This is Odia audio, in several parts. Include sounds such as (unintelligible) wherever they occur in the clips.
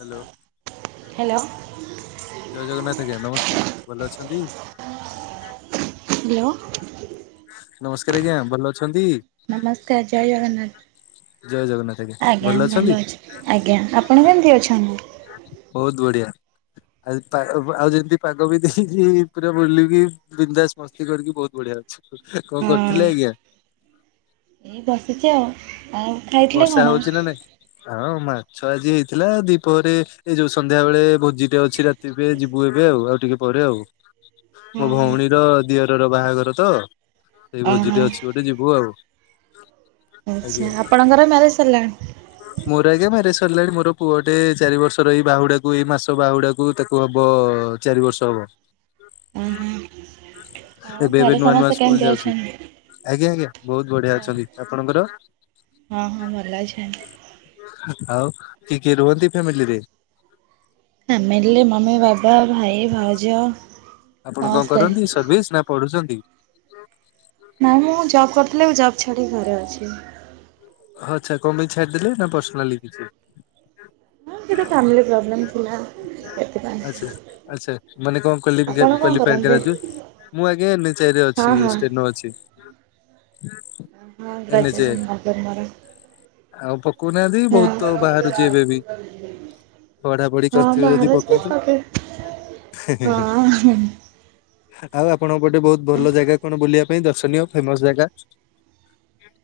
Hello hello. ଜୟ ଜଗନ୍ନାଥ ଆଜ୍ଞା ନମସ୍କାର ଭଲ ଅଛନ୍ତି? ହ୍ୟାଲୋ ନମସ୍କାର ଆଜ୍ଞା ଭଲ ଅଛନ୍ତି ନମସ୍କାର ଜୟ ଜଗନ୍ନାଥ ଜୟ ଜଗନ୍ନାଥ ଆଜ୍ଞା ଅଛନ୍ତି ଭଲ ଅଛି ଆଜ୍ଞା ଆପଣ କେମତି ଅଛନ୍ତି? ବହୁତ ବଢିଆ ଆଉ ଆଉ ଯେମିତି ପାଗ ବି ଦେଇଛି ପୁରା ବୁଲି ବିନ୍ଦାସ ମ ବସ୍ତି କରିକି ବହୁତ ବଢିଆ ଅଛି କଣ ହଁ। କରିଥିଲେ ଆଜ୍ଞା? ଏଇ ବସିଛି ଆଉ, ଆଉ ଖାଇଥିଲେ ବର୍ଷା କଣ? ହଉଛି ନା ନାଇଁ ହଁ ମାଛ ଆଜି ହେଇଥିଲା ଦ୍ଵିପହରେ ଏଇ ଯୋଉ ସନ୍ଧ୍ୟା ବେଳେ ଭୋଜିଟେ ଅଛି ରାତି ଏବେ ଯିବୁ ଏବେ ଆଉ ଆଉ ଟିକେ ପରେ ଆଉ ହୁଁ ମୋ ହୁଁ। ଭଉଣୀର ଦିଅରର ବାହାଘର ତ ସେଇ ଓହୋ ଭୋଜିଟେ ଅଛି ଗୋଟେ ଯିବୁ ଆଉ ଆଛା ଆଜ୍ଞା ଆପଣଙ୍କର ମ୍ୟାରେଜ ସରିଲାଣି ମୋର ଆଜ୍ଞା ମ୍ୟାରେଜ ସରିଲାଣି ମୋର ପୁଅଟେ ଚାରି ବର୍ଷର ଏଇ ବାହୁଡାକୁ ଏଇ ମାସ ବାହୁଡାକୁ ତାକୁ ହବ ଚାରି ବର୍ଷ ହବ ଓହ ଏବେ ଏବେ ନୂଆ ନୂଆ ସ୍କୁଲ ଯାଉଛି ଆଜ୍ଞା ଆଜ୍ଞା ବହୁତ ବଢିଆ ଅଛନ୍ତି ଆପଣଙ୍କର? ହଁ ହଁ ଭଲ ଅଛନ୍ତି ଆଉ କି କିଏ ରୁହନ୍ତି ଫ୍ୟାମିଲିରେ? ଫାମିଲି ମମି ବାବା ଭାଇ ଭାଉଜ ଆପଣ କଣ ସମସ୍ତେ। କରନ୍ତି? ସର୍ଭିସ୍ ନା ପଢୁଛନ୍ତି ନାଇଁ ମୁଁ ଜବ୍ କରିଥିଲି ଏବେ ଜବ୍ ଛାଡିକି ଘରେ ଅଛି ଆଛା କଣ ପାଇଁ ଛାଡିଦେଲେ ନା ପର୍ସନାଲି କିଛି ହଁ ସେତେ ଫାମିଲି ପ୍ରୋବ୍ଲେମ୍ ଥିଲା ସେଥିପାଇଁ ଆଛା ଆଚ୍ଛା ମାନେ କଣ କ୍ୱାଲି ଆପଣ କଣ କ୍ଵାଲିଫାଏଡ କରନ୍ତି? ଗ୍ରାଜୁ - ମୁଁ ଆଜ୍ଞା ଏମ୍ ଏଚ ଆର ରେ ହଁ ଅଛି ହଁ ଷ୍ଟେନୋ ଅଛି ଆ ଏନ୍ ଏଚ ଆଇ ଗ୍ରାଜୁଏସନ୍ ରେ (inaudible) ଆଉ ପକଉନାହାନ୍ତି ବହୁତ ବାହାରୁଛି ଏବେ ବି। ପଢାପଢି ହଁ ହଁ କରିଥିବେ ବାହାର ଯଦି ଯେ ପକାନ୍ତୁ ତାପରେ ହଁ ଆଉ ଆପଣଙ୍କ ପଟେ ବହୁତ ଭଲ ଜାଗା କଣ ବୁଲିବା ପାଇଁ ଦର୍ଶନୀୟ ଫେମସ ଜାଗା?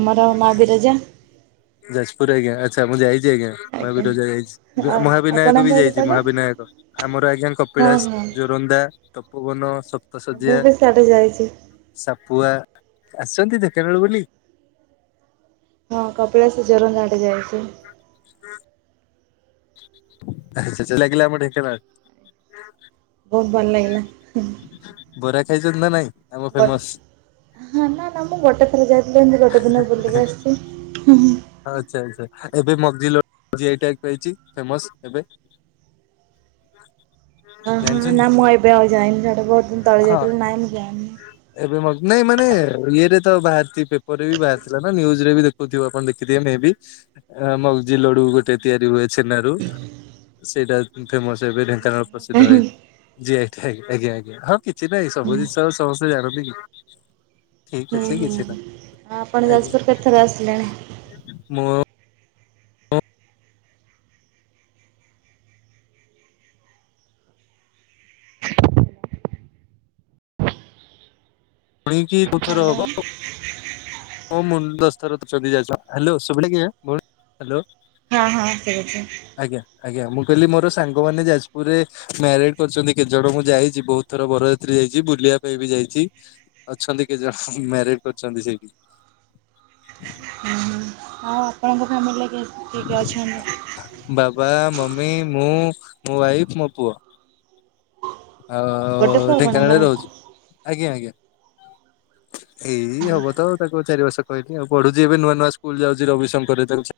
ଆମର ମା ବିରଜା ଯାଜପୁର ଆଜ୍ଞା। ଆଚ୍ଛା ମୁଁ ଯାଇଚି ଆଜ୍ଞା। ମୁଁ ଆଜ୍ଞା। ଆଗୁରୁ ଯାଇଚି। ଆଉ ମହାବିନାୟକ ବି ଆପଣଙ୍କର ଯାଇଚି କୁଆଡେ? ମହାବିନାୟକ। ଆମର ଆଜ୍ଞା ହଁ କପିଳାସ, ହଁ ଜୋରନ୍ଦା। ତପୋବନ, ମୁଁ ସପ୍ତଶଯ୍ୟା। ବି ସିଆଡେ ଯାଇଛି। ସାପୁଆ। ଆସିଚନ୍ତି ଢେଙ୍କାନାଳ ବୁଲି? ହଁ କପିଳାସ, ଜୋରନ୍ଦା ଆଡେ ଯାଇଚି। ଆଚ୍ଛା ଛା ଲାଗିଲା ଆମ ଢେଙ୍କାନାଳ? ବହୁତ୍ ଭଲ୍ ଲାଗିଲା। ବରା ଖାଇଚନ୍ତି ନା ନାଇଁ? ଆମ ଗୋଟେ ଫେମସ୍। ହଁ ନା ନା ମୁଁ ଗୋଟେ ଥରେ ଯାଇଥିଲି। ମୁଁ ଗୋଟେ ଦିନ ବୁଲିକି ଆସଚି। ହୁଁ ହୁଁ। ଆଚ୍ଛା ଆଚ୍ଛା ଏବେ ମଗଜି ଲ ଜି ଆଇ ଟ୍ୟାଗ୍ ପାଇଚି ଫେମସ୍ ଏବେ। ଅ ହଁ ଜାଣିଛନ୍ତି ନା ମୁଁ ଆ ଏବେ ଆଉ ଯାଇନି ସେଟା ବହୁତ ଦିନ ତଳେ ହଁ ଯାଇଥିଲି ନାଇନି। (unintelligible) ଏବେ ମୁଁ ଭାବୁଚି ନାଇଁ ମାନେ ଇଏରେ ତ ବାହାରିଚି, ପେପର ରେ ବି ବାହାରି ଥିଲା ନା ନ୍ୟୁଜ ରେ ବି ଦେଖୁଥିବ ଆପଣ ଦେଖିଥିବେ ମେଁ ବି। ଆ ମଗଜି ଲଡୁ ଗୋଟ୍ ତେ ତିଆରି ହୁଏ ଛେନା ରୁ, ସେଇଟା ଫେମସ୍ ଏବେ ଢେଙ୍କାନାଳ ପ୍ରସିଦ୍ଧ ହେଇ ଯେ ଟାଇମ୍ ଆଜ୍ଞା ଆଜ୍ଞା। ହଁ କିଛି ନାହିଁ ସବୁ ହୁଁ ଜିନିଷ ସମସ୍ତେ ଜାଣନ୍ତି କି? ଠିକ୍ ହୁଁ ଅଛି କିଛି ହୁଁ ନାହିଁ। ଆଉ ଆପଣ ଯାଜପୁର କେତ ଥର ଆସିଲେଣି? ମୋ ଶୁଣିଚି ବହୁ ଥର ହ୍ୟାଲୋ। ହବ। ହଁ ମୁଲ୍ ଦଶଥର ତ ଚଦି ଯାଇ ସ୍ବା ହାଲୋ ଶୁଭିଲା କି ଆଁ? ବୋଲ୍ ହାଲୋ। ହଁ ହଁ ଠିକ୍ ଅଛି। ଆଜ୍ଞା ଆଜ୍ଞା ମୁଁ କହିଲି ମୋର ସାଙ୍ଗମାନେ ଯାଜପୁରରେ ମ୍ୟାରେଡ୍ କରିଚନ୍ତି କେତେଜଣ ମୁଁ ଯାଇଚି ବହୁତ୍ ଥର ବରଯାତ୍ରୀ ଯାଇଚି, ବୁଲିବା ପାଇଁ ବି ଯାଇଚି। ଅଛନ୍ତି କେତ ଜଣ ଆଜ୍ଞା ମ୍ୟାରେଡ୍ କରିଛନ୍ତି ସେଇ (unintelligible) ଆଉ ଆପଣଙ୍କ ଫ୍ୟାମିଲିରେ କିଏ କିଏ ଅଛନ୍ତି? ବାବା, ମମି, ମୁଁ, ମୋ ୱାଇଫ ମୋ ପୁଅ। ଗୋଟେ ଆଉ ପୁଅ ଢେଙ୍କାନାଳରେ ଆପଣଙ୍କର? ରହୁଚି ଆଜ୍ଞା ଆଜ୍ଞା। ଏଇ ହବ ତ ଆଉ ତାକୁ ଚାରି ବର୍ଷ କହିଲି ଆଉ ପଢୁଚି ଏବେ ନୂଆ ନୂଆ ସ୍କୁଲ ଯାଉଚି ରବିଶଙ୍କରରେ ତାକୁ ଛା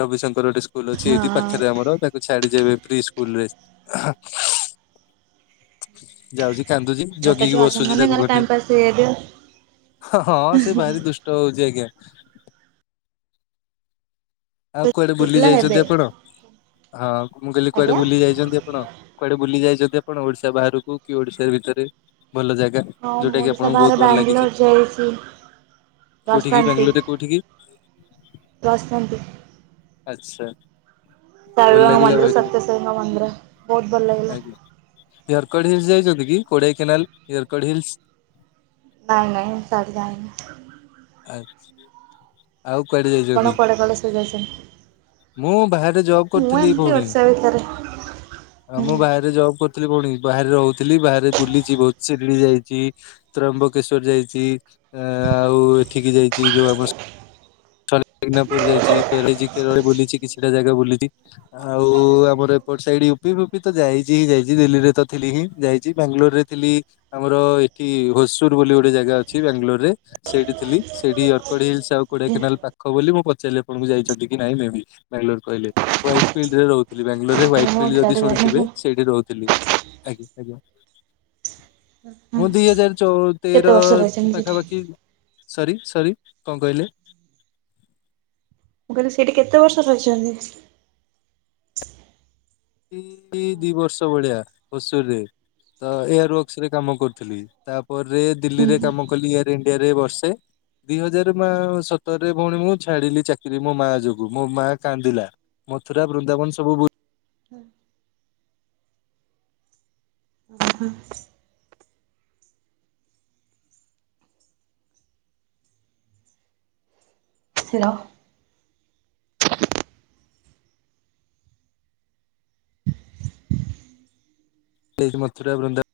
ରବିଶଙ୍କର ଗୋଟେ ସ୍ ସ୍କୁଲ ଅଛି ହଁ ଏଇଠି ପାଖେରେ ଆମର ତାକୁ ଛାଡିଚି ଏବେ ପ୍ରି ସ୍କୁଲ ରେ। ଆ ହା। ଯାଉଚି କାନ୍ଦୁଚି ଛୋଟ ଜଗିକି ଛୁଆ ଅଛନ୍ତି ବସୁଚି ମାନେ ତାକୁ ଘରେ ଘଟେ। ଟାଇମ୍ ପାସ୍ ହେଇଯାଇଥିବ। ହ ହଁ ସେ ଭାରି ଦୁଷ୍ଟ ହଉଚି ଆଜ୍ଞା। ଆଉ କୁଆଡେ ପୁଅ ବୁଲି ପିଲା ଯାଇଚନ୍ତି ହେବେ ଆପଣ? ଅ ମୁଁ କହିଲି କୁଆଡେ ଆଜ୍ଞା। ବୁଲି ଯାଇଚନ୍ତି ଆପଣ? କୁଆଡେ ବୁଲି ଯାଇଚନ୍ତି ଆପଣ ଓଡିଶା ବାହାରକୁ କି ଓଡିଶାର ଭିତରେ ଭଲ ଜାଗା? ହଁ ଯୋଉଟା ମୁଁ କି ଓଡିଶା ଆପଣଙ୍କୁ ବହୁତ ବାହାରେ ଭଲ ଲାଗିଛି ବାଙ୍ଗଲୋର ଯାଇଚି। କୋଉଠିକି ବାଙ୍ଗାଲୋରରେ କୋଉଠିକି? ସେ ଆସନ୍ତି। ଆଚ୍ଛା। ସାଇ ଭଲ ବାବାଙ୍କ ଲାଗିଲା ମନ୍ଦିର, ବାଙ୍ଗାଲୋର। ସତ୍ୟସାଇ ବାବା ମନ୍ଦିର ବହୁତ ଭଲ ଲାଗିଲା। ୟରକଡ଼ ହିଲ୍ସ ଯାଇଚନ୍ତି କି କୋଡ଼େଇ କେନାଲ ୟରକଡ଼ ହିଲ୍ସ? ନାଇଁ ନାଇ ସିଆଡେ ଯାଇନି। ଆଚ୍ଛା। ଆଉ କୁଆଡେ ଯାଇଚ କି? (unintelligible) ମୁଁ ବାହାରେ ଜବ୍ ମୁଁ କରୁଥିଲି ଏମିତି ଭଉଣୀ। ଓଡ଼ିଶା ଭିତରେ ଆଉ ମୁଁ ହୁଁ। ବାହାରେ ଜବ୍ କରିଥିଲି ଭଉଣୀ। ବାହାରେ ରହୁଥିଲି, ବାହାରେ ବୁଲିଚି ବହୁତ୍ ଶିରିଡ଼ି ଯାଇଚି। ତ୍ରୟମ୍ବକେଶ୍ୱର ଯାଇଚି। ଆଁ ଆଉ ଏଠିକି ଯାଇଚି ଯୋଉ ଆମସ୍ ମେଘନାପୁର ଯାଇଚି। (unintelligible) କେରଳ ବୁଲିଚି କିଛିଟା ଜାଗା ବୁଲିଚି। ଆଉ ଆମର ଏପଟ ସାଇଡ ୟୁପି ଫୁପି ତ ଯାଇଛି ହିଁ ଯାଇଛି ଦିଲ୍ଲୀରେ ତ ଥିଲି ହିଁ ଯାଇଛି ବାଙ୍ଗାଲୋର ରେ ଥିଲି ଆମର ଏଠି ହୋସୁର ବୋଲି ଗୋଟେ ଜାଗା ଅଛି ବାଙ୍ଗାଲୋର ରେ ସେଇଠି ଥିଲି ସେଇଠି ଅର୍କଡହିଲସ ଆଉ କୋଡିଆ କେନାଲ ଆଜ୍ଞା ପାଖ ବୋଲି ମୁଁ ପଚାରିଲି କୁ ଯାଇଛନ୍ତି କି ନାଇଁ ମେ ବି ବାଙ୍ଗାଲୋର କହିଲେ ୱାଇଟ ଫିଲଡରେ ରହୁ ଥିଲି ବାଙ୍ଗାଲୋରରେ ୱାଇଟ୍ ଫିଲ୍ଡ ଯଦି ସିଆଡେ ଯାଇଛନ୍ତି ଶୁଣିଥିବେ ସେଇଠି ରହୁଥିଲି। ହଁ ମୁଁ ଦିଇ ହଜାର ଚଉ କେତେ ତେର ବର୍ଷ ରହିଛନ୍ତି ସେଠି? ପାଖାପାଖି ସରି ସରି କଣ କହିଲେ? ମୁଁ କହିଲି ସେଇଠି କେତେ ବର୍ଷ ରହିଛନ୍ତି? ଏଇ ଦି ବର୍ଷ ଭଳିଆ ହୁସୁରରେ ତ ଏୟାର ୱାର୍କସ ରେ କାମ କରୁଥିଲି ତାପରେ ହୁଁ ଦିଲ୍ଲୀରେ କାମ କଲି ଏ ଇଣ୍ଡିଆରେ ବର୍ଷେ ଦି ହଜାର ମା ସତରରେ ଭଉଣୀ ମୁଁ ଛାଡିଲି ଚାକ ମୋ ମାଆ ଯୋଗୁ ମୋ ମା କାନ୍ଦିଲା ମଥୁରା ବୃନ୍ଦାବନ ସବୁ ବୁ ହୁଁ। (unintelligible) ସେର ସେଇ ମଥୁରା ବୃନ୍ଦ -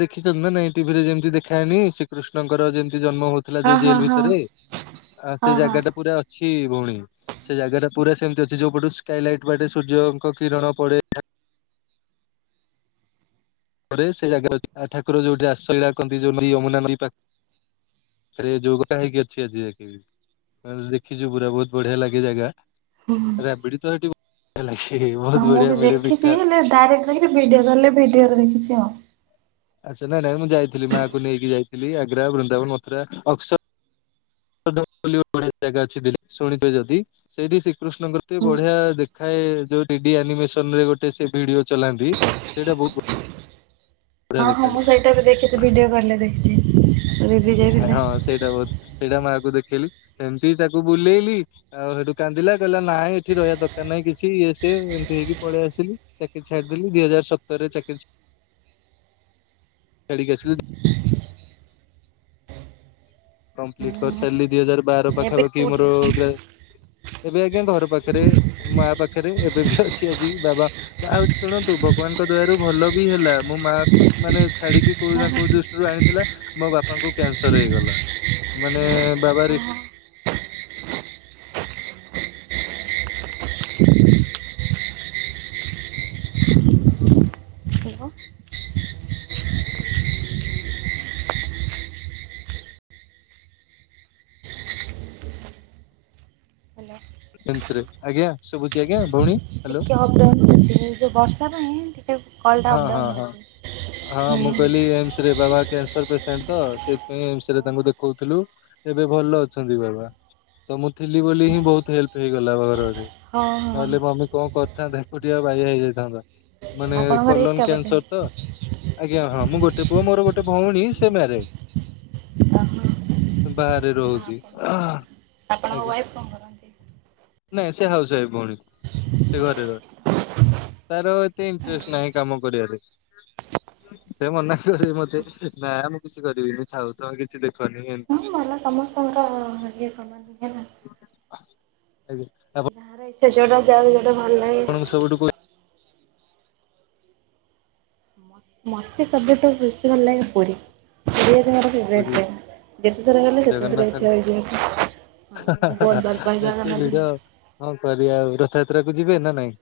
ଦେଖିଛନ୍ତି ନା ନାଇଁ ଟିଭି ରେ ଯେମିତି ଦେଖାଏନି ଶ୍ରୀକୃଷ୍ଣଙ୍କର ଯେମିତି ଜନ୍ମ ହଉଛି ଥିଲା ହଁ ଯୋଉ ହଁ ଜେଲ ହଁ ଭିତରେ ଆଉ ସେ ହଁ ହଁ। ଜାଗାଟା ପୁରା ଅ ଅଛି ଭଉଣୀ ସେ ଜାଗାଟା ପୁରା ସେମିତି ଅଛି ଯୋଉ ପଟୁ ସ୍କାଇଲାଇଟ୍ ବାଟେ ସୂର୍ଯ୍ୟଙ୍କ କିରଣ ପଡ଼େ ସେ ଜାଗା ଅଛି ଠାକୁର ଯୋଉଠି ଆଶଳା କରନ୍ତି ଯମୁନା ପାଖ ଏଥିରେ ଯୋଗଟା ହେଇକି ଅଛି ଆଜି (unintelligible) ଦେଖିଛୁ ପୁରା ବହୁତ ବଢ଼ିଆ ଲାଗେ ଜାଗା ରାବିଡି ତ ସେଠି ହେଲଲମ୍ ବହୁତ ବଢିଆ ମିଳେ ମିଠା। ତାଆରେ ଦେଖି ଭିଡିଓ ଗଲେ ଭିଡିଓଦେଖିଛି ଆଉ ଆଚ୍ଛା ଯୌ ଘ୍ନାଇଁ ନାଇଁ ମୁଁ ଯାଇଥିଲି ମାଙ୍କୁ ନେଇକି ଯାଇଥିଲି ଆଗ୍ରା ବୃନ୍ଦାବନ ମଥୁରା ଅକ୍ସ ବଢ଼ିଆ ଜାଗା ଅଛି ଶୁଣିଥିବେ ଯଦି ସେଇଠି ଶ୍ରୀକୃଷ୍ଣଙ୍କେ ହୁଁ ବଢିଆ ଦେଖ ଖାଏ ଯୋଉ ଡିଡି ଆନିମେସନ ରେ ଗୋଟେ ସେ ଭିଡିଓ ଚଲାନ୍ତି ସେଇଟା ବହୁତ ହଁ ବଢିଆ ହଁ ଦେଖାଯାଏ ମୁଁ ସେଇଟା ବି ଦେଖିଛି ଭିଡିଓ କଲେ ଦେଖିଛି। ଦିଦି ଆଜ୍ଞା ଯାଇଥିଲେ। ହଁ ସେଇଟା ବହୁତ ସେଇଟା ମାଆ କୁ ଦେଖେଇଲି ସେମିତି ତାକୁ ବୁଲେଇଲି। ଆଉ ହେଠୀ କାନ୍ଦିଲା କହିଲା ନାହିଁ ଏଠି ରହିବା ଦରକାର ନାହିଁ କିଛି ଇଏ ସିଏ ଏମିତି ହେଇକି ପଳେଇ ଆସିଲୁ। ଚାକିରି ଛାଡ଼ିଦେଲୁ ଦିଇ ହଜାର ସତରରେ ଚାକିରି ଛାଡ଼ିକି ଆସିଲୁ। କମ୍ପ୍ଲିଟ କରି ସାରିଲି ଦି ହଜାର ବାର ଏବେ ପାଖାପାଖି କୋଉଠି ମୋର ଅଛନ୍ତି? ଗ୍ରା ଏବେ ଆଜ୍ଞା ଘର ପାଖରେ ମା ପାଖରେ ଏବେ ବି ଅଛି ଆଜି ବାବା ଆଉ ଶୁଣନ୍ତୁ ଭଗବାନଙ୍କ ଦୟାରୁ ଭଲ ବି ହେଲା ମୋ ମାଆ କୁ ମାନେ ଛାଡ଼ିକି କଉ ହଁ ନା ହଁ କୋଉ ଦୃଷ୍ଟିରୁ ଆଣିଥିଲା ମୋ ବାପାଙ୍କୁ କ୍ୟାନସର ହେଇଗଲା। ମାନେ ବାବାରି ହ୍ୟାଲୋ ହ୍ୟାଲୋ ଏମ୍ସ ରେ ଆଜ୍ଞା ଶୁଭୁଚି ଆଜ୍ଞା ଭଉଣୀ ହ୍ୟାଲୋ (unintelligible) ଏ ଯୋଉ ବର୍ଷା ପାଇଁ ଏ (unintelligible) ହଁ ହଁ ହଁ ହଁ ମୁ କହିଲି ଏମ୍ସରେ ବାବା କ୍ୟାନସର ପେସେଣ୍ଟ ତ ସେଥିପାଇଁ ଏମସେରେ ତାଙ୍କୁ ଓହୋ ଦେଖଉଥିଲୁ ଏବେ ଭଲ ଅଛନ୍ତି ବାବା। ତ ମୁଁ ଥିଲି ବୋଲି ହିଁ ବହୁତ ହେଲ୍ପ ହେଇଗଲା ଘରରେ। ହଁ ହଁ ନହେଲେ ମମି କଣ କରିଥାନ୍ତା ଏକୁଟିଆ ବାଇଆ ହେଇଯାଇଥାନ୍ତା। ମାନେ ଆପଣଙ୍କର କଲନ ଏକା ବୋଧେ। କ୍ୟାନସର ତ ଆଜ୍ଞା ହଁ ମୁଁ ଗୋଟେ ପୁଅ ମୋର ଗୋଟେ ଭଉଣୀ ସେ ମାରେଡ। ଓହୋ ସେ ବାହାରେ ରହୁଛି। ଆପଣ ଆପଣଙ୍କ ଆଜ୍ଞା ୱାଇଫ୍ କଣ କରନ୍ତି? ନାଇଁ ସେ ହାଉସ ୱାଇଫ୍ ଭଉଣୀ। ସେ ଘର ରହେ ତାର ଏତେ ଇଣ୍ଟରେଷ୍ଟ ନାହିଁ କାମ କରିବାରେ। ସେ ମନା କରିବ ମତେ ନା ମୁଁ କିଛି କରିବିନି ଥାଉ ତମେ କିଛି ଦେଖ ହ ମଲା ସମସ୍ତଙ୍କର ଇଏ କଲାନି ହେଲା ଆଜ୍ଞା, ଆପ ଯାହାର ଇଛା ଯୋଟା ଯାଉ ଯୋଉଟା ଭଲ ଲାଗେ ସବୁଠୁ ମୋତେ ସବୁଠୁ ବେଶୀ ପୁରୀ, ପୁରୀ ଗଜା ମୋର ପୁରୀ (inaudible) ଯେତେଥର ହେଲେ ସେତେ ଥରେ ଜଗନ୍ନାଥଙ୍କ ଇଚ୍ଛା ହୋଇଯାଏ। ହଁ ମୁଁ ବହୁତ ଭଲପାଏ ଜଗନ୍ନାଥ ଧାମ। କଣ କରିବା ଆଉ, ରଥଯାତ୍ରା କୁ ଯିବେ ନା ନାଇଁ?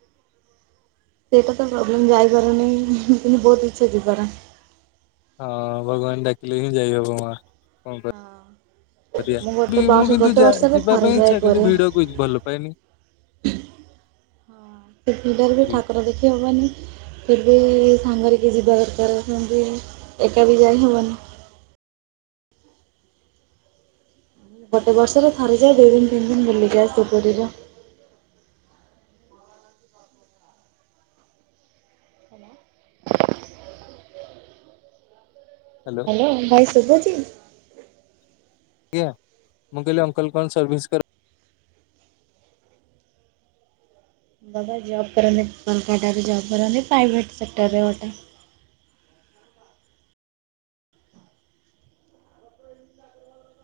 ସେଇଟା ତ ପ୍ରୋବ୍ଲେମ ଯାଇପାରୁନି କିନ୍ତୁ ବହୁତ ଇଚ୍ଛା ଯିବାର ହଁ ଭଗବାନ ଡାକିଲେ ହିଁ ଯାଇ ହବ ମା। କଣ କରିବା। ହଁ କରିବା ଅ ମୁଁ ବି ଗୋଟେ ବ ମୁଁ କିନ୍ତୁ ଗୋଟେ ଯା ବର୍ଷ ରେ ଯିବା ଥରେ ପାଇଁ ଯାଏ ଇଚ୍ଛା କିନ୍ତୁ ପୁରୀ। ଭିଡକୁ ଭଲ ପାଏନି ହଁ ସେ ଭିଡରେ ବି ଠାକୁର ଦେଖି ହବନି। ଫେର୍ ବି ସାଙ୍ଗରେ କିଏ ଯିବା ଦରକାର, ସେମତି ଏକା ବିି ଯାଇ ହେବନି। ଗୋଟେ ବର୍ଷରେ ଥରେଯାଏ, ଦୁଇ ଦିନ ତିନି ଦିନ ବୁଲି କି ଆସେ ପୁରୀରେ ହ୍ୟାଲୋ ହଁ ଭାଇ ଶୁଭୁଛି? ଆଜ୍ଞ, ମୁଁ କହିଲି ଅଙ୍କଲ କଣ ସରଭିସ କର ବାବା ଜବ କରନ୍ତି (unintelligible) ଜବ କରନ୍ତି ପ୍ରାଇଭେଟ ସେକ୍ଟରରେ ଗୋଟେ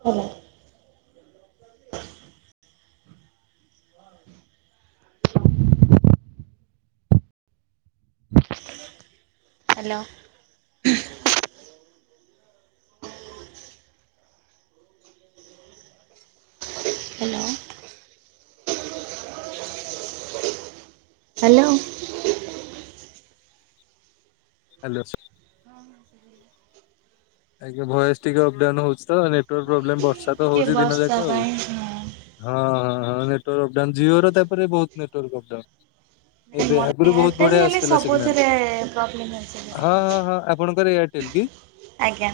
ହେଲା। ହାଲୋ ହାଲୋ ହାଲୋ ହାଲୋ ହ ଶୁଭିଲା। ଆଜ୍ଞା ଭୟସ ଟିକେ ଅପଡାଉନ ହଉଛି ତ, ନେଟୱାର୍କ ହଁ ପ୍ରୋବ୍ଲେମ ଏଇ ବର୍ଷା ତ ଟିକେ ହଉଛି ଦିନ ବର୍ଷା ଯାକ ଆଉ ହଁ ପାଇଁ ହଁ ହଁ ନେଟୱାର୍ ଅପଡାଉନ, ଜିଓ ର ତାପରେ ବି ବହୁତ ନେଟାର୍କ ଅପଡାଉନ। ନାଇଁ ଏବେ ମୋର ଆଗରୁ ବହୁତ ଏୟାରଟେଲ୍ ବଢିଆ ହେଲେ ଆସୁଥିଲା ସିଗନାଲ, ସବୁଥିରେ ପ୍ରୋବ୍ଲେମ୍ ଅଛି ହଁ ଟିକେ ହଁ ହଁ ଆପଣଙ୍କର ଏ ହୋଟେଲ କି? ଆଜ୍ଞା।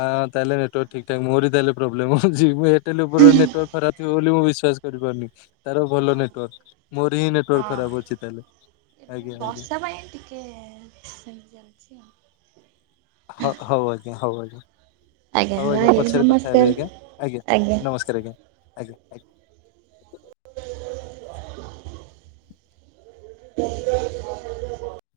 ହଁ ତାହେଲେ ନେଟୱାର୍କ ଠିକ ଠାକ୍ ମୋର ତାହାଲେ ପ୍ରୋବଲେମ୍, ଏୟରଟେଲ ଉପରେ ନେଟଓର୍ ଖରା ବୋଲି ମୁଁ ବିଶ୍ଵାସ କରିପାରୁନି, ତାର ଭଲ ନେଟୱାର୍କ ମୋର ହିଁ ହଁ। ଖରାପ ଅଛି ତାହେଲେ, ଆଜ୍ଞା ଆଜ୍ଞା। ଆ ସେ ଜାଣିଛି ଆଉ ହଉ ହଉ ଆଜ୍ଞା, ହଉ ଆଜ୍ଞା। ଆଉ। ହଉ ଆଜ୍ଞା, ରହିଲି ପଛରେ କଥା ହେବି ଆଜ୍ଞା, ନମସ୍କାର ଆଜ୍ଞା ନମସ୍କାର ଆଜ୍ଞା।